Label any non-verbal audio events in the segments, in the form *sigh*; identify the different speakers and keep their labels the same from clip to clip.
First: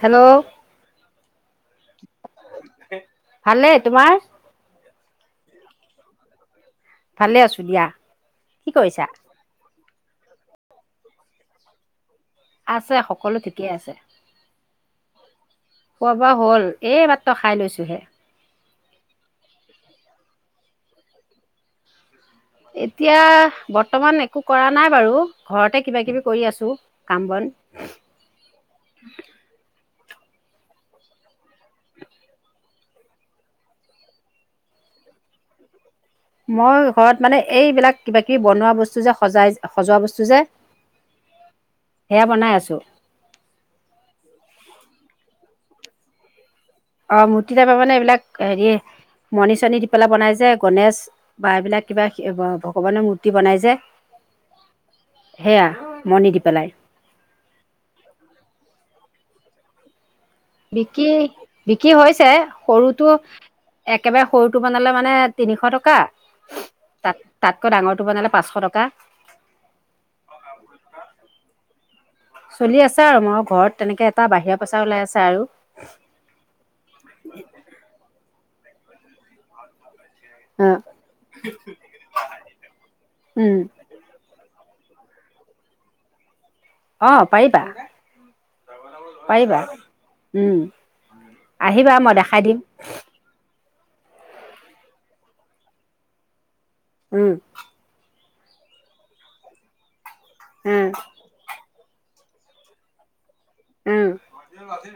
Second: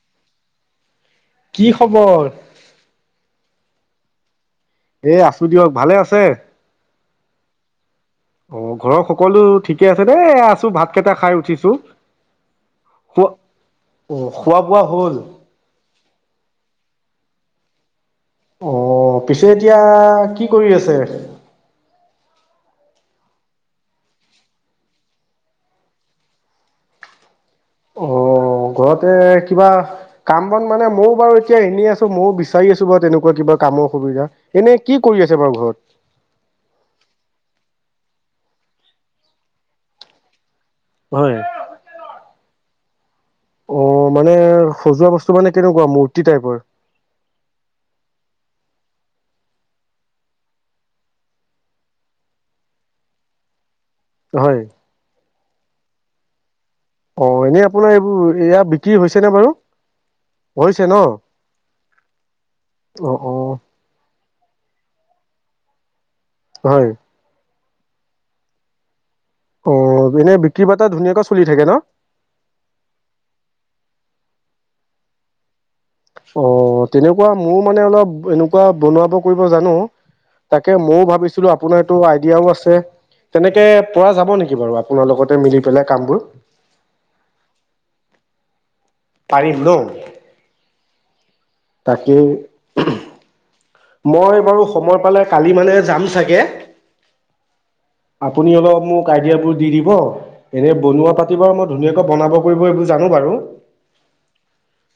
Speaker 1: Hello?
Speaker 2: কি খবৰ?
Speaker 1: ভালে তোমাৰ?
Speaker 2: এ আছো দিয়ক, ভালে আছে?
Speaker 1: ভালে আছো দিয়া
Speaker 2: অ
Speaker 1: কি
Speaker 2: ঘৰৰ
Speaker 1: কৰিছা
Speaker 2: সকলো ঠিকে? ঠিকে আছে দেই, আছোঁ, ভাত কেইটা খাই উঠিছোঁ।
Speaker 1: আছে সকলো ঠিকেই আছে।
Speaker 2: খোৱা বোৱা হ'ল?
Speaker 1: খোৱা বোৱা হ'ল। এই মাত্ৰ খাই লৈছোহে।
Speaker 2: অহ, অ পিছে এতিয়া, কি কৰি আছে?
Speaker 1: এতিয়া বৰ্তমান একো কৰা নাই বাৰু। ঘৰতে কিবা কিবি কৰি আছোঁ, কাম বন।
Speaker 2: অ ঘৰতে কিবা কাম বন মানে মইও বাৰু এতিয়া এনেই আছোঁ মইও বিচাৰি আছোঁ বাৰু, তেনেকুৱা কিবা কামৰ সুবিধা। ‌ এনেই কি কৰি আছে বাৰু ঘৰত?
Speaker 1: মই ঘৰত মানে এইবিলাক কিবা কিবি বনোৱা বস্তু যে, সজাই, সজোৱা বস্তু যে
Speaker 2: হয়।
Speaker 1: সেয়া বনাই আছোঁ।
Speaker 2: অ' মানে সজোৱা বস্তু মানে কেনেকুৱা মূৰ্তি টাইপৰ?
Speaker 1: অ' মূৰ্তি টাইপৰ মানে এইবিলাক, হেৰি মণি, চনি দি পেলাই বনাই যে, গণেশ বা এইবিলাক কিবা ভগৱানৰ মূৰ্তি বনাই যে
Speaker 2: হয়।
Speaker 1: সেয়া মনি দি পেলাই।
Speaker 2: অ এনেই আপোনাৰ এইবোৰ এয়াত কি হৈছেনে বাৰু? হৈছে ন?
Speaker 1: বিকি, বিকি, হৈছে
Speaker 2: অ
Speaker 1: সৰুটো
Speaker 2: অ
Speaker 1: একেবাৰে সৰুটো বনালে মানে তিনিশ টকা
Speaker 2: হয়।
Speaker 1: তাত তাতকৈ ডাঙৰটো বনালে পাঁচশ টকা।
Speaker 2: অ' এনেই বিক্ৰী বাৰ্টা ধুনীয়াকৈ চলি থাকে ন?
Speaker 1: চলি আছে আৰু, মই ঘৰত, তেনেকে এটা বাহিৰা পইচা ওলাই আছে আৰু। ‌
Speaker 2: অ' তেনেকুৱা মোৰ মানে অলপ, এন তেনেকুৱা বনাব কৰিব জানোঁ।
Speaker 1: অ
Speaker 2: তাকে মও ভাবিছিলো আপোনাৰটো, আইডিয়াও আছে,
Speaker 1: উম
Speaker 2: তেনেকে পৰা যাব নেকি বাৰু? আপোনাৰ লগতে মিলি পেলাই কামবোৰ।
Speaker 1: অ' পাৰিবা।
Speaker 2: পাৰিম
Speaker 1: পাৰিবা,
Speaker 2: ন?
Speaker 1: উম! আহিবা মই
Speaker 2: তাকেই
Speaker 1: দেখাই দিম।
Speaker 2: মই বাৰু সময় পালে কালি মানে যাম চাগে।
Speaker 1: উম!
Speaker 2: আপুনি অলপ মোক আইডিয়াবোৰ দি দিব। এনেই
Speaker 1: উম
Speaker 2: বনোৱা পাতিব মই ধুনীয়াকে বনাব কৰিব এইবোৰ জানো বাৰু
Speaker 1: উম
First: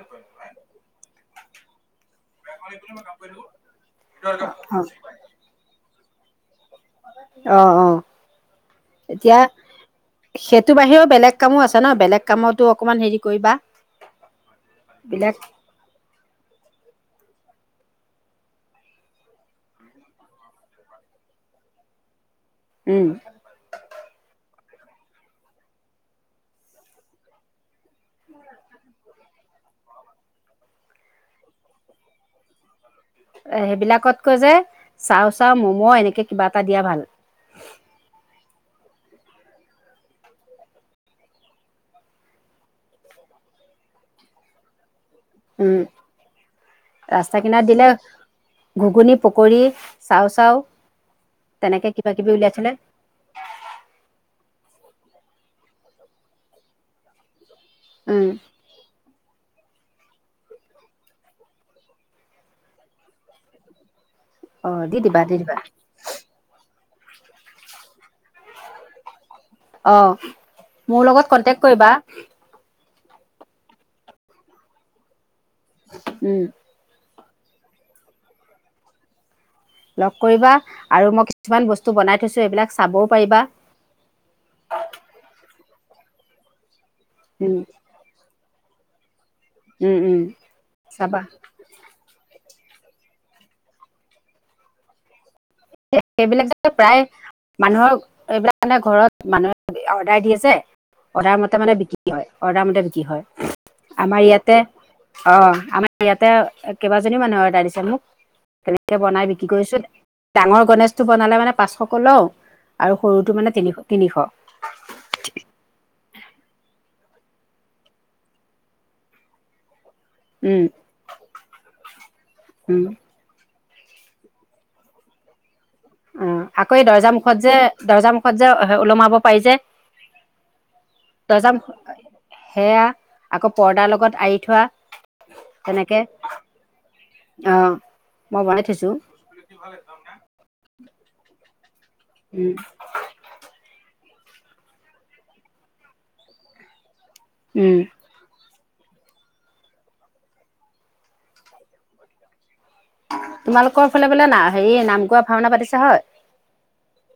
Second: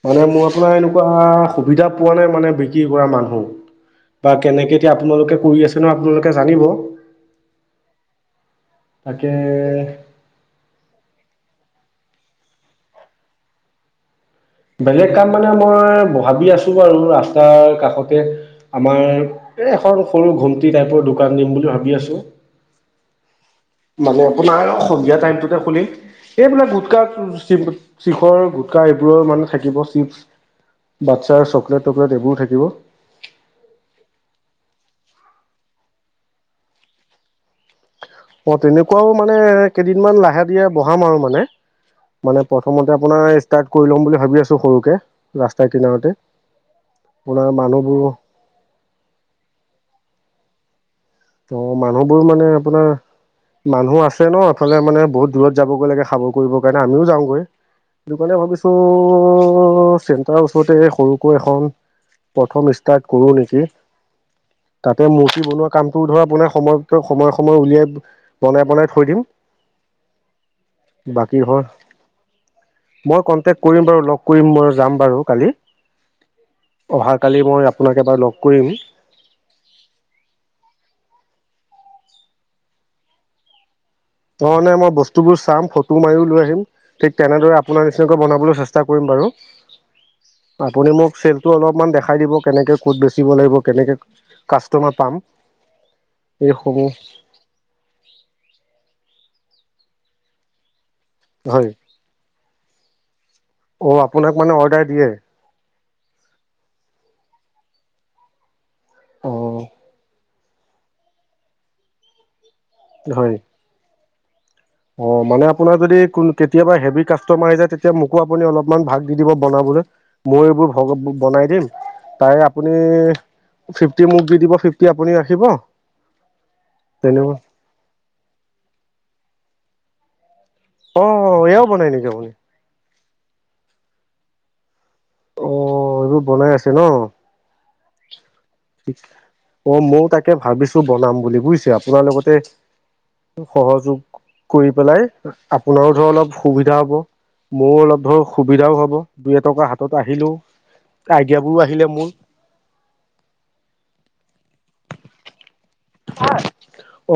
Speaker 2: মানে মোৰ আপোনাৰ এনেকোৱা সুবিধা মানে মানে বিক্ৰী কৰা মানুহ বা কেনেকে এতিয়া আপোনালোকে কৰি আছে ন লোকেল
Speaker 1: অ অ
Speaker 2: তাকে
Speaker 1: এতিয়া সেইটো বাহিৰেও বেলেগ কামো আছে ন বেলেগ কামতো অকমান হেৰি কৰিবা
Speaker 2: বেলেগ কাম
Speaker 1: বিলাক
Speaker 2: মানে মই ভাবি আছো বাৰু ৰাস্তাৰ কাষতে আমাৰ এ এখন সৰু ঘুম্তি টাইপৰ দোকান দিম বুলি ভাবি আছো
Speaker 1: উম
Speaker 2: মানে আপোনাৰ সন্ধিয়া টাইমটোতে খুলি এইবিলাক গোটকা শিখৰ গোটকা এইবোৰৰ মানে থাকিব চিপচ বাচ্ছাৰ চকলেট টকলেট এইবোৰ থাকিব
Speaker 1: এ সেইবিলাকতকৈ যে চাও চাও মম' এনেকে কিবা এটা দিয়া ভাল
Speaker 2: অ তেনেকোৱাও মানে কেইদিনমান লাহে ধীৰে বহাম আৰু মানে মানে প্ৰথমতে আপোনাৰ ষ্টাৰ্ট কৰি ল'ম বুলি ভাবি আছো সৰুকে ৰাস্তাৰ
Speaker 1: উম
Speaker 2: কিনাৰতে
Speaker 1: ৰাস্তা
Speaker 2: আপোনাৰ
Speaker 1: কিনাৰ দিলে
Speaker 2: মানুহবোৰ
Speaker 1: ঘুগুনী পকৰী চাও চাওঁ
Speaker 2: ত মানুহবোৰ মানে আপোনাৰ মানুহ আছে ন এফালে মানে বহুত দূৰত যাবগে লাগে খাবৰ কৰিবৰ কাৰণে আমিও যাওঁগৈ
Speaker 1: উম
Speaker 2: সেইকাৰণে ভাৱিছো অ চেণ্টাৰৰ ওচৰতে সৰুকৈ এখন প্ৰথম ষ্টাৰ্ট কৰো নেকি
Speaker 1: অ দি
Speaker 2: তাতে
Speaker 1: দিবা দি
Speaker 2: মূৰ্তি
Speaker 1: দিবা
Speaker 2: বনোৱা কাম ত ধৰা আপোনাৰ সময়- সময়ে সময়ে উলিয়াই বনাই বনাই থৈ দিম।
Speaker 1: অ' মোৰ লগত
Speaker 2: বাকী
Speaker 1: কন্টেক
Speaker 2: ধৰ
Speaker 1: কৰিবা।
Speaker 2: মই কনটেক্ট কৰিম বাৰু লগ কৰিম মই যাম বাৰু কালি।
Speaker 1: উম,
Speaker 2: অহাকালি মই আপোনাক এবাৰ লগ কৰিম।
Speaker 1: লগ কৰিবা আৰু মই কিছুমান বস্তু বনাই থৈছো এইবিলাক চাবও পাৰিবা।
Speaker 2: ন মানে মই বস্তুবোৰ চাম ফটো মাৰিও লৈ আহিম। ঠিক
Speaker 1: উম
Speaker 2: তেনেদৰে আপোনাৰ নিচিনাকৈ বনাবলৈ চেষ্টা চেষ্টা কৰিম বাৰু।
Speaker 1: উম উম
Speaker 2: আপুনি মোক
Speaker 1: চাবা
Speaker 2: চেলটো অলপমান দেখাই দিব। কেনেকে ক'ত বেচিব লাগিব কেনেকে কাষ্টমাৰ পাম।
Speaker 1: সেইবিলাক যে
Speaker 2: এইসমূহ
Speaker 1: প্ৰায় মানুহৰ এইবিলাক মানে ঘৰত। মানুহে অৰ্ডাৰ দি আছে। অৰ্ডাৰ মতে মানে বিক্ৰী হয়। অৰ্ডাৰ মতে বিক্ৰী হয়।
Speaker 2: অঁ,
Speaker 1: আমাৰ
Speaker 2: আপোনাক
Speaker 1: ইয়াতে
Speaker 2: মানে অৰ্ডাৰ দিয়ে?
Speaker 1: অ আমাৰ ইয়াতে কেইবাজনী মানুহে অৰ্ডাৰ দিছে মোক। তেনেকে বনাই
Speaker 2: অ
Speaker 1: বিক্ৰী কৰিছো। ডাঙৰ গণেশটো বনালে মানে পাঁচশকে লও আৰু সৰুতটো
Speaker 2: হয়
Speaker 1: মানে তিনিশ। তিনিশ
Speaker 2: অ' মানে আপোনাৰ যদি কোন কেতিয়াবা হেভি কাষ্ট কাষ্টমাৰ আহি যায় তেতিয়া মোকো আপুনি অলপমান ভাগ দি দিব বনাবলে। মই
Speaker 1: উম
Speaker 2: এইবোৰ ভ বনাই দিম, তাৰে আপুনি
Speaker 1: উম
Speaker 2: ফিফটি মোক দি দিব, ফিফটি আপুনি ৰাখিব।
Speaker 1: উম, আকৌ এই দৰ্জা
Speaker 2: তেনেকুৱা
Speaker 1: মুখত যে, দৰ্জা মুখত যে হ ওলমাব পাৰি যে
Speaker 2: অঁ
Speaker 1: দৰ্জা
Speaker 2: এয়াও বনাই নেকি আপুনি?
Speaker 1: সেয়া আকৌ পৰ্দাৰ লগত আৰি থোৱা।
Speaker 2: অ,
Speaker 1: তেনেকে
Speaker 2: এইবোৰ বনাই আছে ন?
Speaker 1: অ মই বনাই থৈছো
Speaker 2: অ, মৌ তাকে ভা ভাবিছো বনাম বুলি বুইছে আপোনাৰ লগতে,
Speaker 1: উম
Speaker 2: সহযোগ কৰি পেলাই, আপোনাৰো ধৰ অলপ সুবিধা হব।
Speaker 1: উম
Speaker 2: মোৰো অলপ ধৰ সু সুবিধাও হ'ব। দুই এটকা হাতত আহিলো, আইডিয়া বোৰো আহিলে মোৰ।
Speaker 1: তোমালোকৰ ফালে বোলে না হেৰি, নাম গোৱা ভাওনা পাতিছে হয়?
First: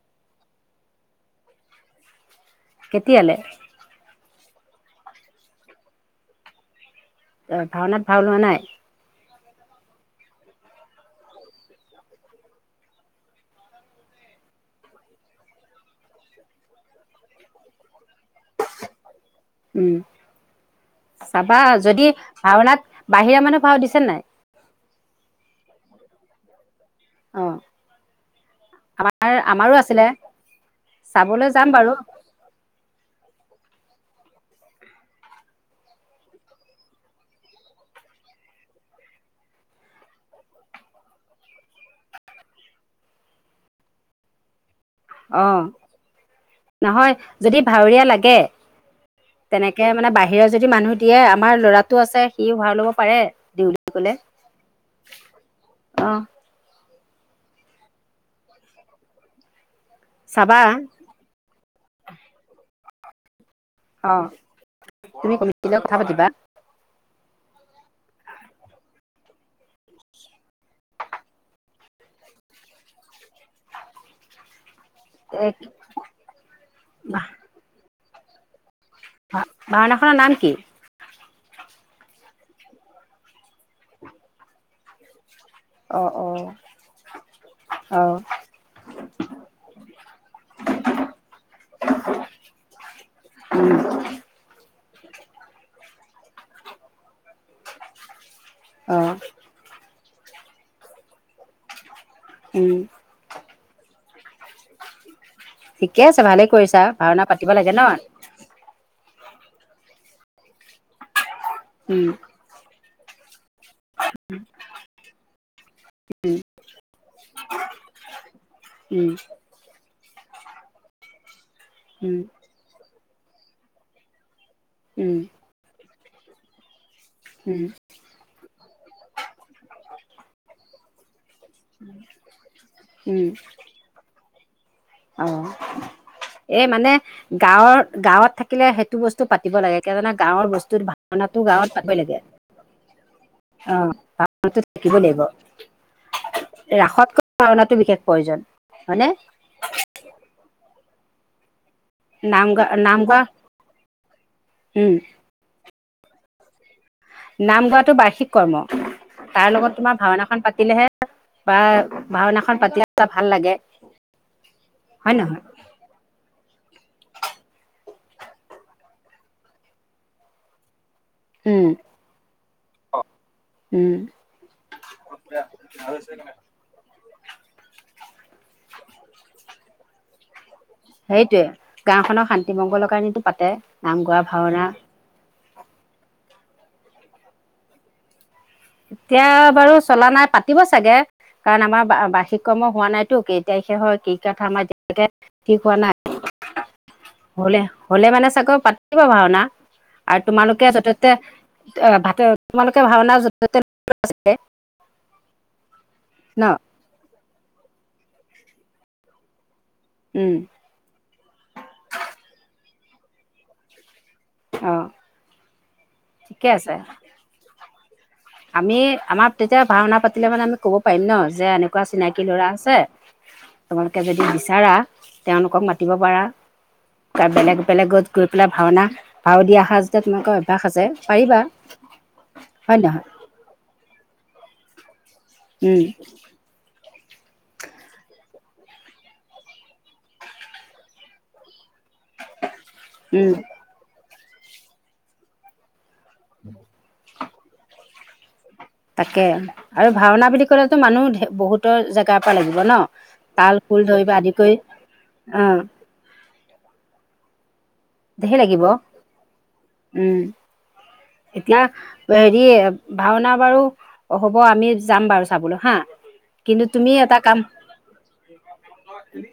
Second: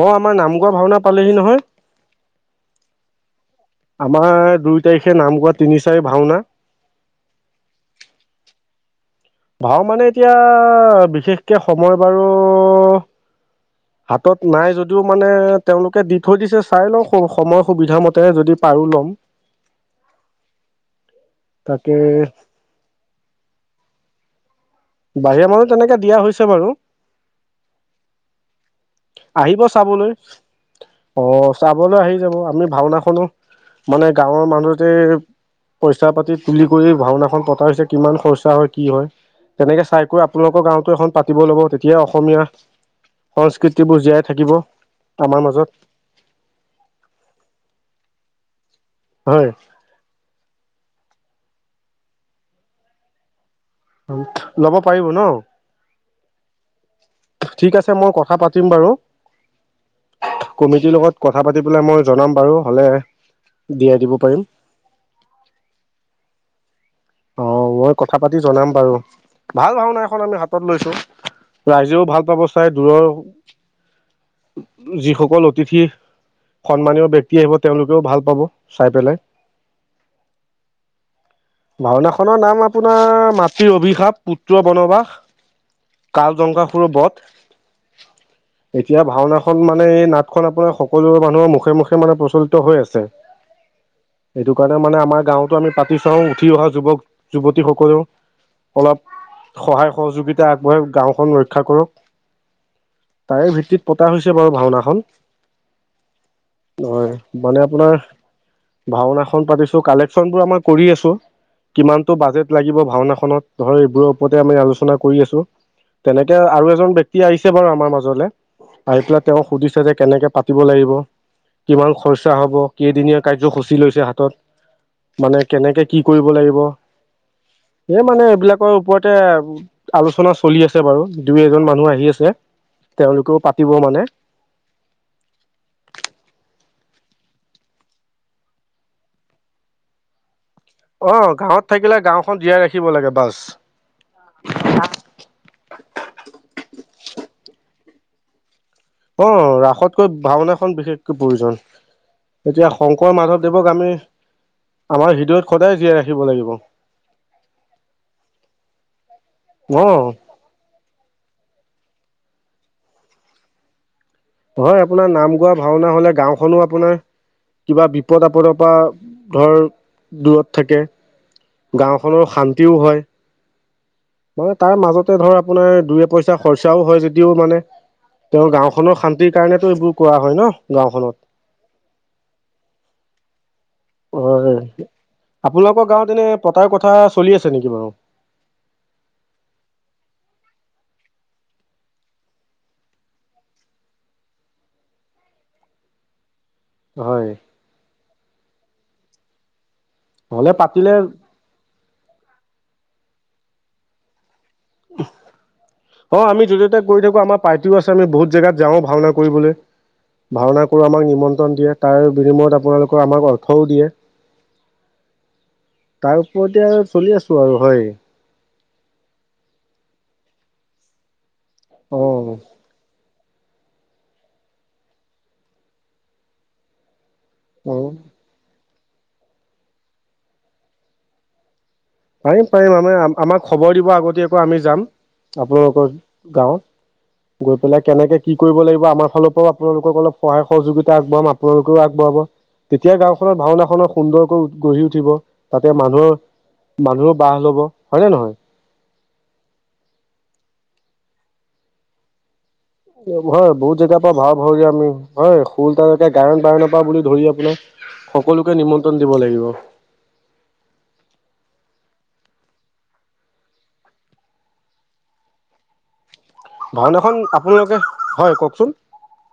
Speaker 2: অ আমাৰ নামগোৱা ভাওনা পালেহি নহয়।
Speaker 1: কেতিয়ালে?
Speaker 2: আমাৰ দুই তাৰিখে নাম গোৱা, তিনি চাৰি ভাওনা।
Speaker 1: অঁ ভাওনাত ভাওঁ লোৱা নাই?
Speaker 2: ভাওঁ মানে এতিয়া, বিশেষকে সময় বাৰু হাতত নাই যদিও মানে তেওঁলোকে দি থৈ দিছে, চাই লওঁ সময় সুবিধা মতে যদি পাৰো লম।
Speaker 1: উম। চাবা
Speaker 2: তাকে
Speaker 1: যদি, ভাওঁনাত বাহিৰা মানুহ ভাওঁ দিছে না নাই?
Speaker 2: বাহিৰা মানুহ তেনেকে দিয়া হৈছে বাৰু।
Speaker 1: অ আমাৰ
Speaker 2: আহিব
Speaker 1: আমাৰো আছিলে
Speaker 2: চাবলৈ। অঁ,
Speaker 1: যাম বাৰু
Speaker 2: চাবলৈ আহি যাব আমি ভাওঁনাখনো মানে গাঁৱৰ মানুহতে, পইচা পাতি তুলি কৰি ভাওঁনাখন পতা হৈছে কিমান খৰচা হয় কি হয়। তেনেকে চাইকৈ আপোনালোকৰ গাঁওতো এখন পাতিব লাগিব, তেতিয়া অসমীয়া সংস্কৃতিবোৰ জীয়াই থাকিব। আমাৰ
Speaker 1: অ,
Speaker 2: মাজত
Speaker 1: নহয় যদি ভাওঁৰীয়া লাগে
Speaker 2: হয়
Speaker 1: তেনেকে মানে বাহিৰৰ যদি মানুহ দিয়ে আমাৰ ল'ৰাতটো আছে, সি ভাওঁ ল'ব পাৰে, দেউ
Speaker 2: লব পাৰিব ন
Speaker 1: অঁ
Speaker 2: ঠিক আছে মই কথা পাতিম বাৰু
Speaker 1: চাবা
Speaker 2: কমিটিৰ লগত কথা পাতি পেলাই মই জনাম বাৰু, হ'লে দিয়াই
Speaker 1: অ,
Speaker 2: দিব পাৰিম
Speaker 1: তুমি কমিটি লগত কথা পাতিবা।
Speaker 2: অ, মই কথা পাতি জনাম বাৰু, ভাল ভাওঁনা এখন আমি হাতত লৈছো, ৰাইজেও ভাল পাব চাই দূৰৰ যিসকল
Speaker 1: এই
Speaker 2: অতিথি, সন্মানীয় ব্যক্তি আহিব তেওঁলোকেও ভাল পাব চাই পেলাই
Speaker 1: ভাওঁনাখনৰ নাম কি?
Speaker 2: ভাওঁনাখনৰ নাম আপোনাৰ মাটিৰ অভিশাপ পুত্ৰ বনবাস।
Speaker 1: অঁ
Speaker 2: কাল
Speaker 1: অঁ
Speaker 2: জংঘাসুৰৰ বধ,
Speaker 1: অঁ
Speaker 2: এতিয়া ভাওঁনাখন মানে এই নাটখন আপোনাৰ সকলোৰে মানুহৰ মুখে- মুখে মানে প্ৰচলিত হৈ আছে,
Speaker 1: উম
Speaker 2: এইটো কাৰণে মানে আমাৰ গাঁওতো আমি পাতি চাওঁ। অহা যুৱক-যুৱতীসকলেও অলপ
Speaker 1: অঁ
Speaker 2: সহায় সহযোগ সহযোগিতা আগবঢ়াই গাঁওখন ৰক্ষা কৰক
Speaker 1: উম
Speaker 2: তাৰে ভিত্তিত পতা হৈছে বাৰু ভাওনাখন।
Speaker 1: ঠিকে আছে ভালে কৰিছা
Speaker 2: হয়,
Speaker 1: ভাওনা পাতিব
Speaker 2: মানে
Speaker 1: লাগে ন
Speaker 2: আপোনাৰ ভাওনাখন পাতিছো কালে। বচন বোৰ আমাৰ কৰি আছো।
Speaker 1: উম
Speaker 2: কিমানটো বাজেট লাগিব? ভাওনাখনত ধৰ এইবোৰৰ ওপৰতে আমি আলোচনা কৰি আছো, তেনেকে আৰু এজন ব্যক্তি আহিছে বাৰু আমাৰ মাজলে আহি
Speaker 1: উম
Speaker 2: পেলাই তেওঁক সুধিছে যে কেনেকে পাতিব লাগিব? কিমান
Speaker 1: উম
Speaker 2: খৰচা হব? কেইদিনীয়া? কাৰ্যসূচী লৈছে হাতত।
Speaker 1: উম
Speaker 2: মানে কেনেকে? কি কৰিব লাগিব?
Speaker 1: উম
Speaker 2: এ মানে, এইবিলাকৰ ওপৰতে আলোচনা চলি আছে। আছে বাৰু। দুই এজন মানুহ আহি আছে, তেওঁলোকেও পাতিব মানে।
Speaker 1: অ, এই মানে গাঁৱৰ-গাঁৱত থাকিলে সেইটো বস্তু পাতিব লাগে, কি গাঁৱৰ বস্তু
Speaker 2: অ
Speaker 1: ভাওনাটো গাঁৱত পাবই
Speaker 2: থাকিলে
Speaker 1: লাগে।
Speaker 2: গাঁওখন জীয়াই ৰাখিব লাগে বাছ
Speaker 1: অ ভাওনা থাকিব লাগিব ৰাসতকৈ ভাওনাটো বিশেষ। প্ৰয়োজন? হয়নে?
Speaker 2: অ ৰাসত। কৈ ভাওনাখন। বিশেষকৈ প্ৰয়োজন।।
Speaker 1: নাম গা
Speaker 2: এতিয়া
Speaker 1: নাম
Speaker 2: শংকৰ
Speaker 1: গোৱা
Speaker 2: মাধৱদেৱক আমি
Speaker 1: উম
Speaker 2: আমাৰ হৃদয়ত সদায় জীয়াই ৰাখ। পাতিব লাগিব।
Speaker 1: নাম গোৱাটো বাৰ্ষিক কৰ্ম। তাৰ লগত
Speaker 2: অ
Speaker 1: তোমাৰ ভাওনাখন পাতিলেহে। বা ভাওনাখন পাতিলে ভাল লাগে।
Speaker 2: হয় আপোনাৰ নাম গোৱা ভাওনা হলে গাওখনো আপোনাৰ কিবা। পদ আপদৰ পৰা ধৰ দূৰত থাকে।
Speaker 1: উম
Speaker 2: গাওখনৰ শান্তিও হয়
Speaker 1: উম
Speaker 2: মানে তাৰ মাজতে ধৰ আপোনাৰ দুই এ পইচা খৰচাও হয় যদি। ও মানে তেওঁৰ গাঁওখনৰ শান্তি? কাৰণেটো এইবোৰ কোৱা হয় ন। গাঁওখনত
Speaker 1: সেইটোৱে গাঁওখনৰ শান্তি মংগলৰ কাৰনেটো পাতে। নাম গোৱা ভাওনা।
Speaker 2: হয় আপোনালোকৰ গাঁৱত এনে পতাৰ কথা চলি আছে নেকি বাৰু।
Speaker 1: এতিয়া বাৰু চলা নাই পাতিব চাগে কাৰণ আমাৰ বাৰ্ষিক কৰ্ম হোৱা নাইতো কেতিয়া সে হয় কি কথা আমাৰ এতিয়কে ঠিক হোৱা নাই?
Speaker 2: হয়
Speaker 1: হ'লে হলে মানে চাগৈ পা। কিবা ভওনা। আৰু
Speaker 2: হ'লে
Speaker 1: তোমালোকে যতে
Speaker 2: পাতিলে
Speaker 1: ততে। ভাতে তোমালোকে ভাওনা।
Speaker 2: অ আমি
Speaker 1: ন
Speaker 2: যতে ত কৰি থাকো আমাৰ। পাৰ্টিও আছে আমি বহুত জেগাত যাও ভাওনা কৰিবলৈ।
Speaker 1: উম
Speaker 2: ভাওনা কৰো আমাক নিমন্ত্ৰণ দিয়ে তাৰ বিনিময়ত আপোনালোকে? আমাক অৰ্থও দিয়ে।
Speaker 1: অ',
Speaker 2: তাৰ
Speaker 1: ঠিকে
Speaker 2: ওপৰতে
Speaker 1: আছে।
Speaker 2: আৰু চলি আছো আৰু হয়।
Speaker 1: আমি আমাৰ তেতিয়া ভাওনা পাতিলে মানে আমি কব পাৰিম ন। যে এনেকুৱা
Speaker 2: অ
Speaker 1: চিনাকি ল'ৰা আছে? তোমালোকে যদি বিচাৰা তেওঁলোকক মাতিব পাৰা। ত বেলেগ
Speaker 2: অ
Speaker 1: বেলেগত গৈ পেলাই ভাওনা। পাৰ দিয়া সাজ নকৈ অভ্যাস আছে পাৰিবা?
Speaker 2: পাৰিম পাৰিম
Speaker 1: হয়
Speaker 2: আমে
Speaker 1: নহয়?
Speaker 2: আমাক খবৰ দিব আগতীয়াকৈ আমি যাম।
Speaker 1: উম,
Speaker 2: আপোনালোকৰ গাঁৱত গৈ পেলাই কেনেকে কি কৰিব লাগিব আমাৰ ফালৰ পৰাও আপোনালোকক অলপ সহায় সহযোগিতা আগবঢ়াম আপোনালোকক আগবঢ়াব তেতিয়া
Speaker 1: উম,
Speaker 2: গাঁওখননৰ ভাওনাখননৰ সুন্দৰকৈ গঢ়ি উঠিব তাতে মানুহৰ,
Speaker 1: *inaudible*
Speaker 2: মানুহো বাহ লব হয়নে নহয়?
Speaker 1: তাকে আৰু ভাওনা বুলি ক'লেতো মানুহ বহুতৰ জেগাৰ পৰা লাগিব। ন
Speaker 2: হয়
Speaker 1: তাল
Speaker 2: বহুত
Speaker 1: খোল
Speaker 2: জেগাৰ
Speaker 1: ধৰিব
Speaker 2: পৰা ভা
Speaker 1: আদি কৰি
Speaker 2: ভাওৰিয়া আমি হয়
Speaker 1: অ',
Speaker 2: শল তে গায়ন বায়নৰ পৰা বুলি ধৰি আপোনাৰ
Speaker 1: ধেৰ
Speaker 2: সকলোকে
Speaker 1: লাগিব
Speaker 2: নিমন্ত্ৰণ দিব লাগিব।
Speaker 1: উম। এতিয়া হেৰি ভাওনা বাৰু হ'ব আমি যাম বাৰু চাবলৈ হা কিন্তু তুমি
Speaker 2: ভাওনাখন
Speaker 1: এটা কাম
Speaker 2: আপোনালোকে হয় কওকচোন?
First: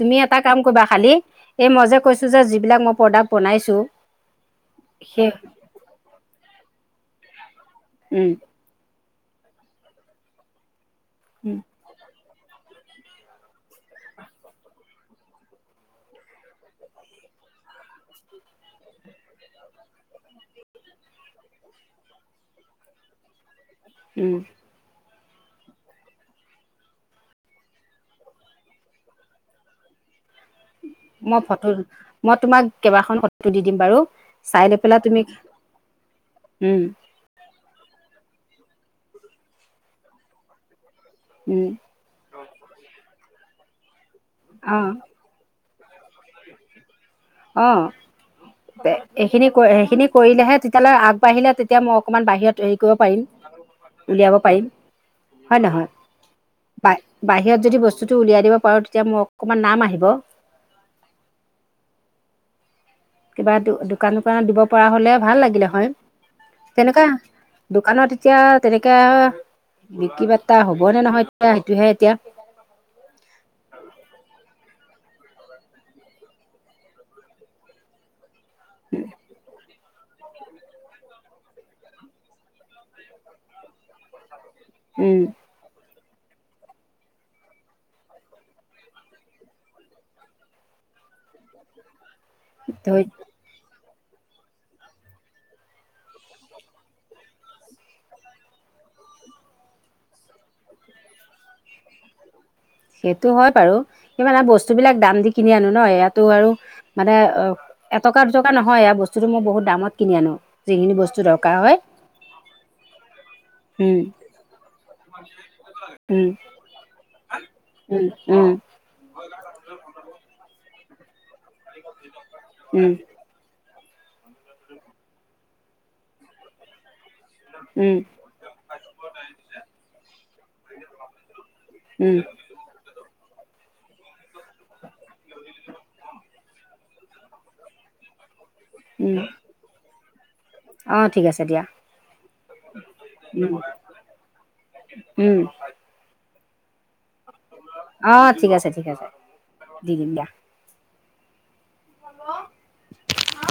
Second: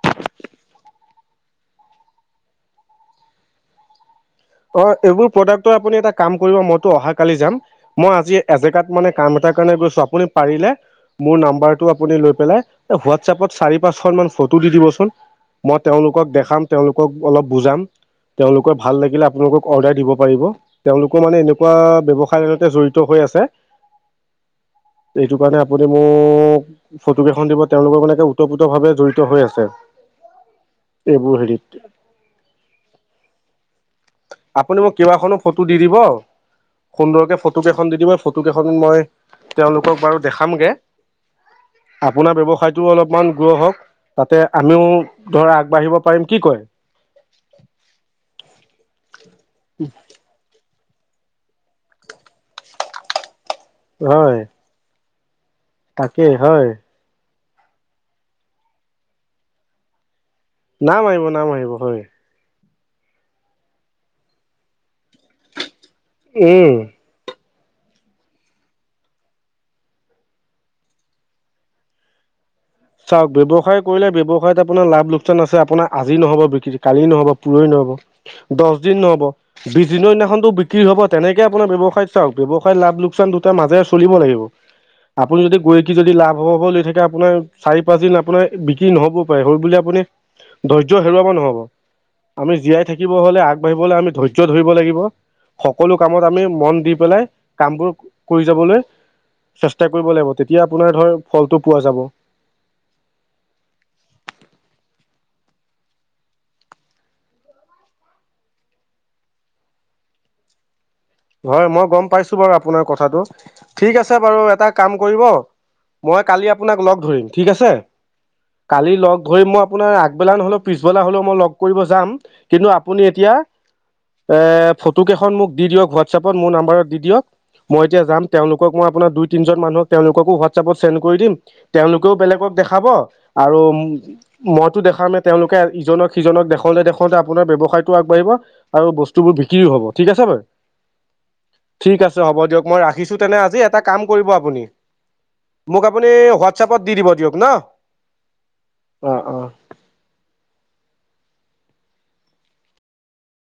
Speaker 1: তুমি এটা কাম কইবা খালি এই মই যে কৈছোঁ যে যিবিলাক মই প্ৰডাক্ট বনাইছোঁ,
Speaker 2: অ এইবোৰ
Speaker 1: সেই
Speaker 2: প্ৰডাক্টৰ আপুনি এটা কাম কৰিব ম ত অহা কালি যাম। মই
Speaker 1: উম
Speaker 2: আজি এজেগাত মানে কাম এটাৰ কাৰণে গৈছো আপুনি পাৰিলে মোৰ
Speaker 1: উম
Speaker 2: নাম্বাৰটো আপুনি লৈ পেলাই হোৱাটচাপত চাৰি পাঁচ খন মান ফটো দি দিবচোন মই তেওঁলোকক দেখাম তেওঁলোকক অলপ বুজাম তেওঁলোকৰ ভাল লাগিলে, আপোনালোকক অৰ্ডাৰ দিব পাৰিব। তেওঁলোকো মানে এনেকুৱা ব্যৱসায়তে জড়িত হৈ আছে।
Speaker 1: উম
Speaker 2: এইটো কাৰণে আপুনি মোক ফটো কেইখন দিব তেওঁলোকৰ মানেে ওতঃপ্ৰোত ভাৱে জড়িত হৈ আছে এইবোৰ
Speaker 1: মই
Speaker 2: হেৰিত
Speaker 1: ফটো মই তোমাক কেইবাখন ফটো দি দিম বাৰু চাই লৈ
Speaker 2: আপুনি মোক
Speaker 1: পেলাই তুমি
Speaker 2: কিবাখনো ফটো দি দিব, সুন্দৰকে ফটো কেইখন দি দিব, ফটো কেইখন মই আপোনাৰ ব্যৱসায়টো অলপমান গ্ৰ হওক। তাতে আমিও
Speaker 1: অঁ
Speaker 2: ধৰা আগ বাঢ়িব পাৰিম কি কয়?
Speaker 1: অহঁ। এইখিনি সেইখিনি কৰিলেহে, তেতিয়ালৈ আগবাঢ়িলে তেতিয়া মই অকণমান বাহিৰত হেৰি কৰিব পাৰিম। উলিয়াব
Speaker 2: হয়
Speaker 1: পাৰিম। হয় নহয় হয়
Speaker 2: তাকেই হয়
Speaker 1: বাহিৰত যদি বস্তুটো উলিয়াই দিব পাৰোঁ, তেতিয়া মোৰ অকমান নাম আহিব।
Speaker 2: নাম আহিব, নাম আহিব, হয়।
Speaker 1: কিবা দোকান, দোকানৰ পৰা দিব পৰা হ'লে ভাল লাগিলে হয়।
Speaker 2: এ
Speaker 1: তেনেকুৱা দোকানত এতিয়া তেনেকে, বিক্ৰী বাৰ্তা হ'ব‌নে নহয় সেইটোহে এতিয়া।
Speaker 2: চাওক ব্যৱসায় কৰিলে, ব্যৱসায় এটা আপোনাৰ লাভ লোকচান আছে, আপোনাৰ আজি নহব বিক্ৰী, কালি নহব, পুৰহি নহব দহ দিন নহব, বিচ দিন যিকোনো এদিনাখন টো বিক্ৰী হ'ব। তেনেকৈ আপোনাৰ ব্যৱসায়ত চাওক, ব্যৱসায়ত লাভ লোকচান দুয়োটাৰ মাজেৰে চলিব লাগিব।
Speaker 1: উম
Speaker 2: আপুনি যদি গৈ কি যদি লাভ হ'ব, হ'ব লৈ থাকে আপোনাৰ চাৰি পাঁচ দিন আপোনাৰ বিক্ৰী নহবও পাৰে, হ'ল বুলি আপুনি ধৈৰ্য্য হেৰুৱাব নহব। আমি জীয়াই থাকিব হ'লে আগবাঢ়িব আমি ধৈৰ্য ধৰিব লাগিব, সকলো কামত আমি মন দি পেলাই, কামবোৰ কৰি যাবলৈ চেষ্টা কৰিব লাগিব। ‌ তেতিয়া আপোনাৰ ধৰ ফলটো পোৱা যাব।
Speaker 1: সেইটো হয় বাৰু, কিন্তু মানে বস্তুবলাক দাম দি কিনি আনোঁ ন, ইয়াতো আৰু মানে অ এটকা দুটকা নহয়, এই বস্তুতটো মই বহুত দামত কিনি আনোঁ যিখিনি বস্তু
Speaker 2: হয় মই গম পাইছোঁ বাৰু আপোনাৰ কথাটো। ঠিক
Speaker 1: উম
Speaker 2: আছে বাৰু এটা কাম কৰিব, মই
Speaker 1: উম
Speaker 2: কালি আপোনাক লগ ধৰিম। ঠিক আছে,
Speaker 1: উম
Speaker 2: কালি লগ ধৰিম মই আপোনাৰ আগবেলা নহ'লেও পিছবেলা হ'লেও মই কৰিব যাম, কিন্তু
Speaker 1: উম উম
Speaker 2: আপুনি এতিয়া এ ফটো কেইখন মোক দি দিয়ক ঘৰত হোৱাতচএপত মোৰ নাম্বৰত দি দিয়ক। মই
Speaker 1: উম
Speaker 2: এতিয়া যাম, তেওঁলোকক মই আপোনাৰ দুই তিনজন মানুহক তেওঁলোককো হোৱাটছএপত চেণ্ড কৰি দিম। তেওঁলোকেও
Speaker 1: উম
Speaker 2: বেলেগক দেখাব। আৰু মইতো দেখামে, তেওঁলোকে, ইজনক সিজনক দেখাওঁতে, দেখাওঁতে আপোনাৰ ব্যৱসায়টো আগবাঢ়িব। আৰু
Speaker 1: উম
Speaker 2: বস্তুবোৰ বিক্ৰীও হ'ব, ঠিক আছে বাৰু।
Speaker 1: অঁ ঠিক আছে দিয়া
Speaker 2: ঠিক আছে হ'ব দিয়ক। মই ৰাখিছোঁ তেনে
Speaker 1: উম
Speaker 2: আজি এটা কাম কৰিব আপুনি,
Speaker 1: উম
Speaker 2: মোক আপুনি এ হোৱাটচএপত চাপত দি দিব দিয়ক ন।
Speaker 1: অঁ ঠিক আছে ঠিক আছে
Speaker 2: অ'! অ'!
Speaker 1: অ' *unintelligible*